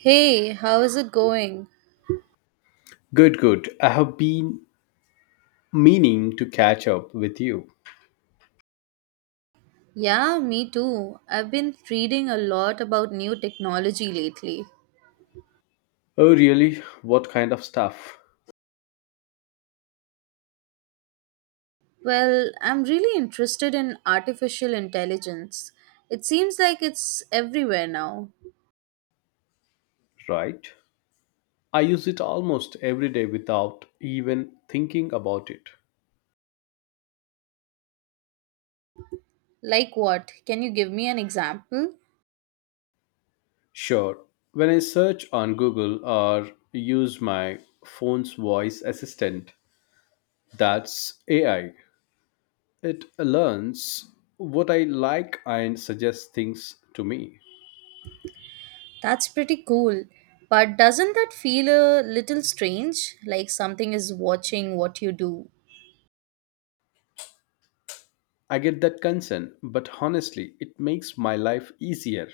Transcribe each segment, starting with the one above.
Hey, how is it going? Good, good. I have been meaning to catch up with you. Yeah, me too. I've been reading a lot about new technology lately. Oh, really? What kind of stuff? Well, I'm really interested in artificial intelligence. It seems like it's everywhere now. Right? I use it almost every day without even thinking about it. Like what? Can you give me an example? Sure. When I search on Google or use my phone's voice assistant, that's AI. It learns what I like and suggests things to me. That's pretty cool. But doesn't that feel a little strange? Like something is watching what you do? I get that concern, but honestly, it makes my life easier.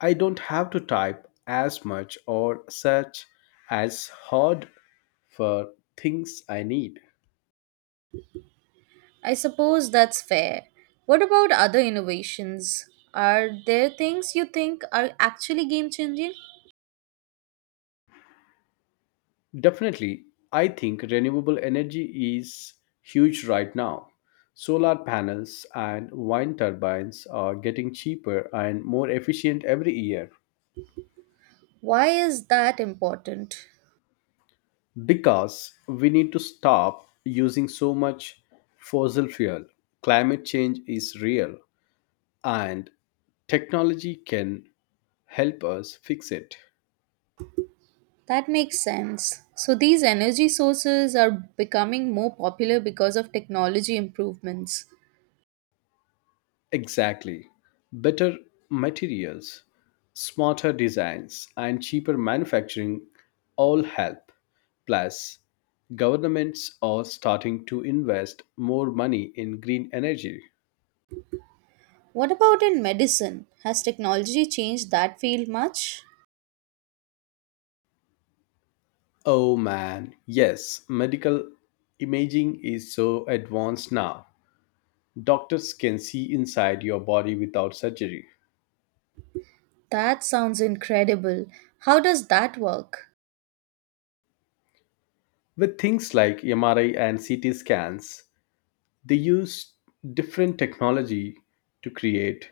I don't have to type as much or search as hard for things I need. I suppose that's fair. What about other innovations? Are there things you think are actually game changing? Definitely, I think renewable energy is huge right now. Solar panels and wind turbines are getting cheaper and more efficient every year Why is that important? because we need to stop using so much fossil fuel. Climate change is real and technology can help us fix it. That makes sense. So, these energy sources are becoming more popular because of technology improvements. Exactly. Better materials, smarter designs, and cheaper manufacturing all help. Plus, governments are starting to invest more money in green energy. What about in medicine? Has technology changed that field much? Oh man, yes, medical imaging is so advanced now. Doctors can see inside your body without surgery. That sounds incredible. How does that work? With things like MRI and CT scans, they used different technology to create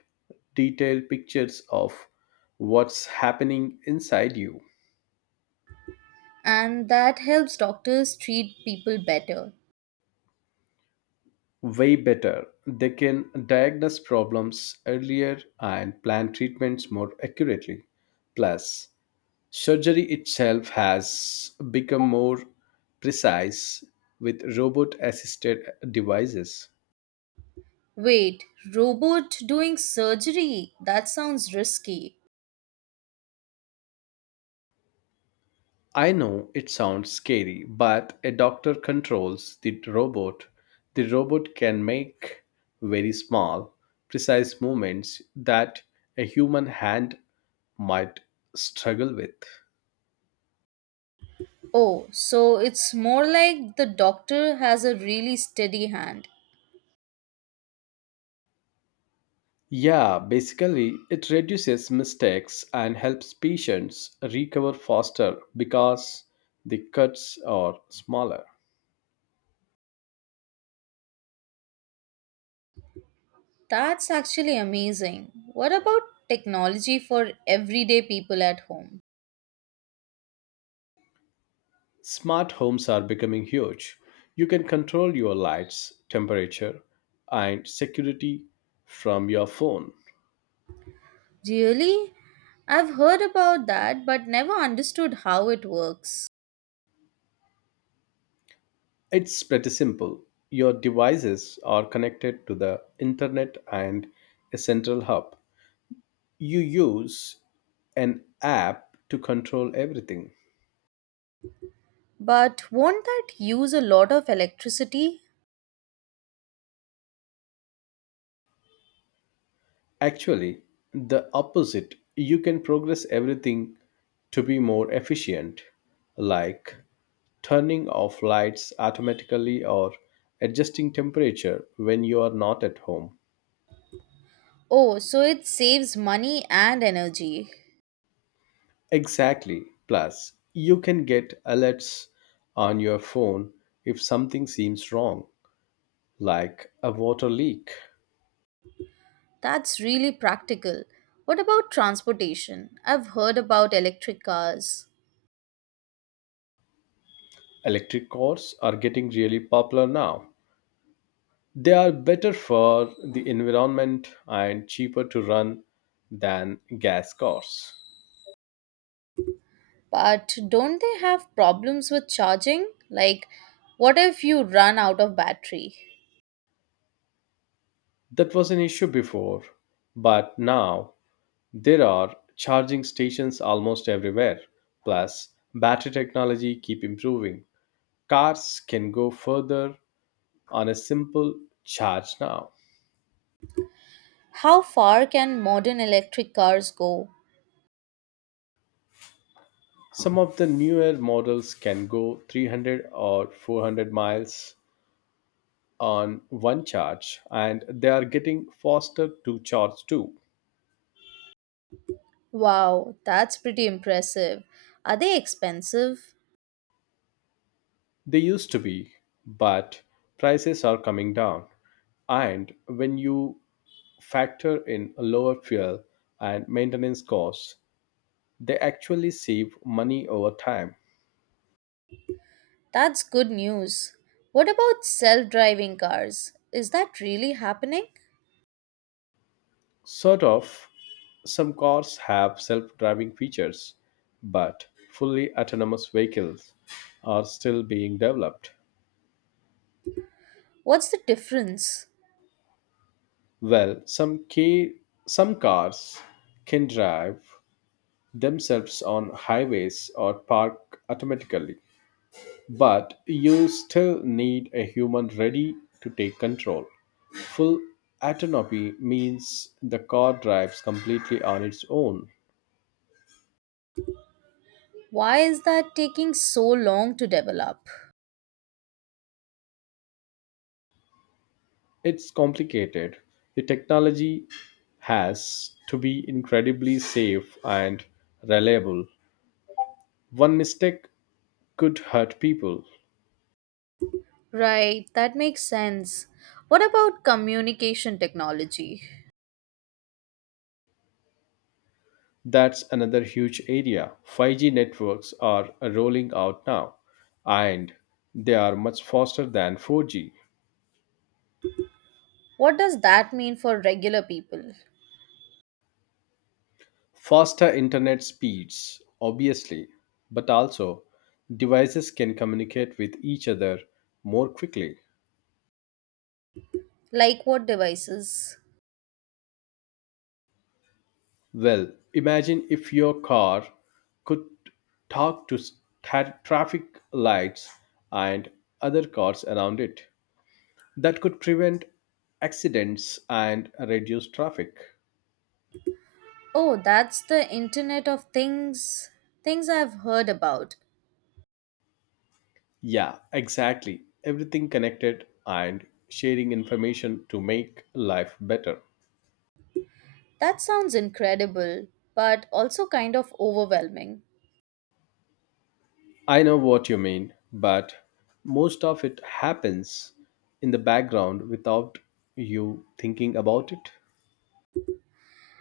detailed pictures of what's happening inside you. And that helps doctors treat people better. Way better, they can diagnose problems earlier and plan treatments more accurately. Plus, surgery itself has become more precise with robot assisted devices. Wait, robot doing surgery? That sounds risky. I know it sounds scary, but a doctor controls the robot. The robot can make very small, precise movements that a human hand might struggle with. Oh, so it's more like the doctor has a really steady hand. Yeah, basically, it reduces mistakes and helps patients recover faster because the cuts are smaller. That's actually amazing. What about technology for everyday people at home? Smart homes are becoming huge. You can control your lights, temperature, and security from your phone. Really? I've heard about that but never understood how it works. It's pretty simple. Your devices are connected to the internet and a central hub. You use an app to control everything. But won't that use a lot of electricity? Actually, the opposite. You can progress everything to be more efficient, like turning off lights automatically or adjusting temperature when you are not at home. Oh, so it saves money and energy. Exactly. Plus, you can get alerts on your phone if something seems wrong, like a water leak. That's really practical. What about transportation? I've heard about electric cars, Electric cars are getting really popular now. They are better for the environment and cheaper to run than gas cars. but don't they have problems with charging? Like, what if you run out of battery? That was an issue before, but now there are charging stations almost everywhere. Plus, battery technology keep improving. Cars can go further on a simple charge now. How far can modern electric cars go? Some of the newer models can go 300 or 400 miles on one charge and they are getting faster to charge too. Wow, that's pretty impressive. Are they expensive? They used to be, but prices are coming down. And when you factor in lower fuel and maintenance costs, they actually save money over time. That's good news. What about self driving cars? Is that really happening? Sort of, some cars have self driving features, but fully autonomous vehicles are still being developed. What's the difference? Well, some cars can drive themselves on highways or park automatically, but you still need a human ready to take control. Full autonomy means the car drives completely on its own. Why is that taking so long to develop? It's complicated. The technology has to be incredibly safe and reliable. One mistake could hurt people. Right, that makes sense. What about communication technology? That's another huge area. 5G networks are rolling out now, and they are much faster than 4G. What does that mean for regular people? Faster internet speeds, obviously, but also devices can communicate with each other more quickly. Like what devices? Well, imagine if your car could talk to traffic lights and other cars around it. That could prevent accidents and reduce traffic. Oh, that's the Internet of Things. Things I've heard about. Yeah, exactly. Everything connected and sharing information to make life better. That sounds incredible, but also kind of overwhelming. I know what you mean, but most of it happens in the background without you thinking about it.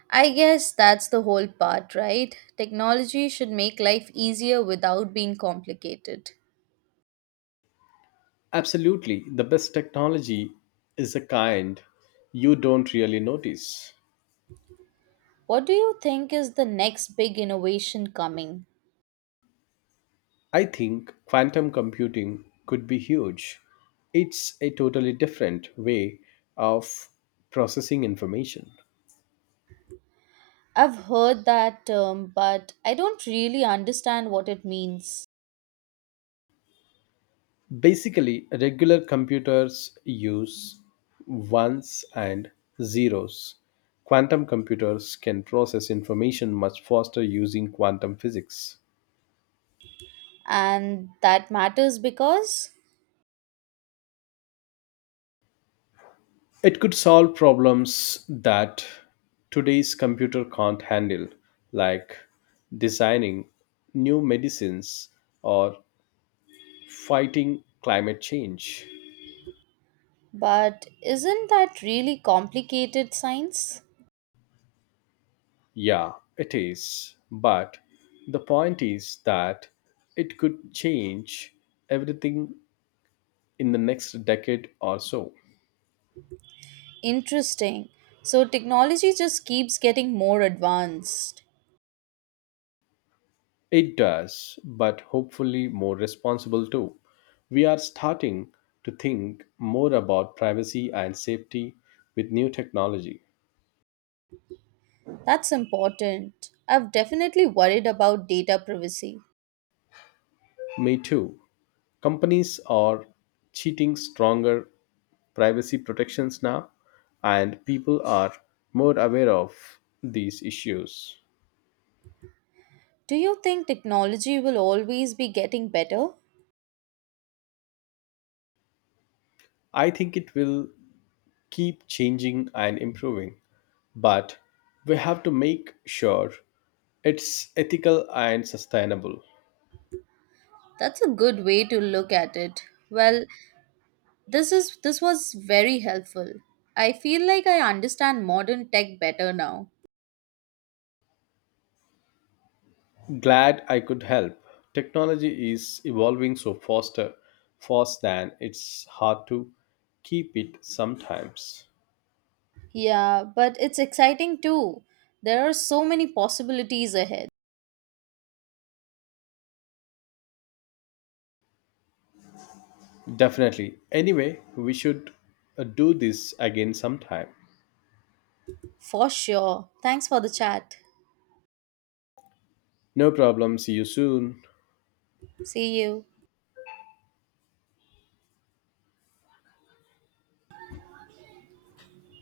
I guess that's the whole part, right? Technology should make life easier without being complicated. Absolutely. The best technology is the kind you don't really notice. What do you think is the next big innovation coming? I think quantum computing could be huge. It's a totally different way of processing information. I've heard that term, but I don't really understand what it means. Basically, regular computers use ones and zeros. Quantum computers can process information much faster using quantum physics. And that matters because. It could solve problems that today's computer can't handle, like designing new medicines or fighting climate change. But isn't that really complicated science? Yeah, it is. But the point is that it could change everything in the next decade or so. Interesting. So technology just keeps getting more advanced. It does, but hopefully more responsible too. We are starting to think more about privacy and safety with new technology. That's important. I've definitely worried about data privacy. Me too. Companies are cheating stronger privacy protections now, and people are more aware of these issues. Do you think technology will always be getting better? I think it will keep changing and improving, but we have to make sure it's ethical and sustainable. That's a good way to look at it. Well, this was very helpful. I feel like I understand modern tech better now. Glad I could help. Technology is evolving so fast than it's hard to keep it sometimes. Yeah, but it's exciting too. There are so many possibilities ahead. Definitely. Anyway, we should do this again sometime. For sure. Thanks for the chat. No problem. See you soon. See you.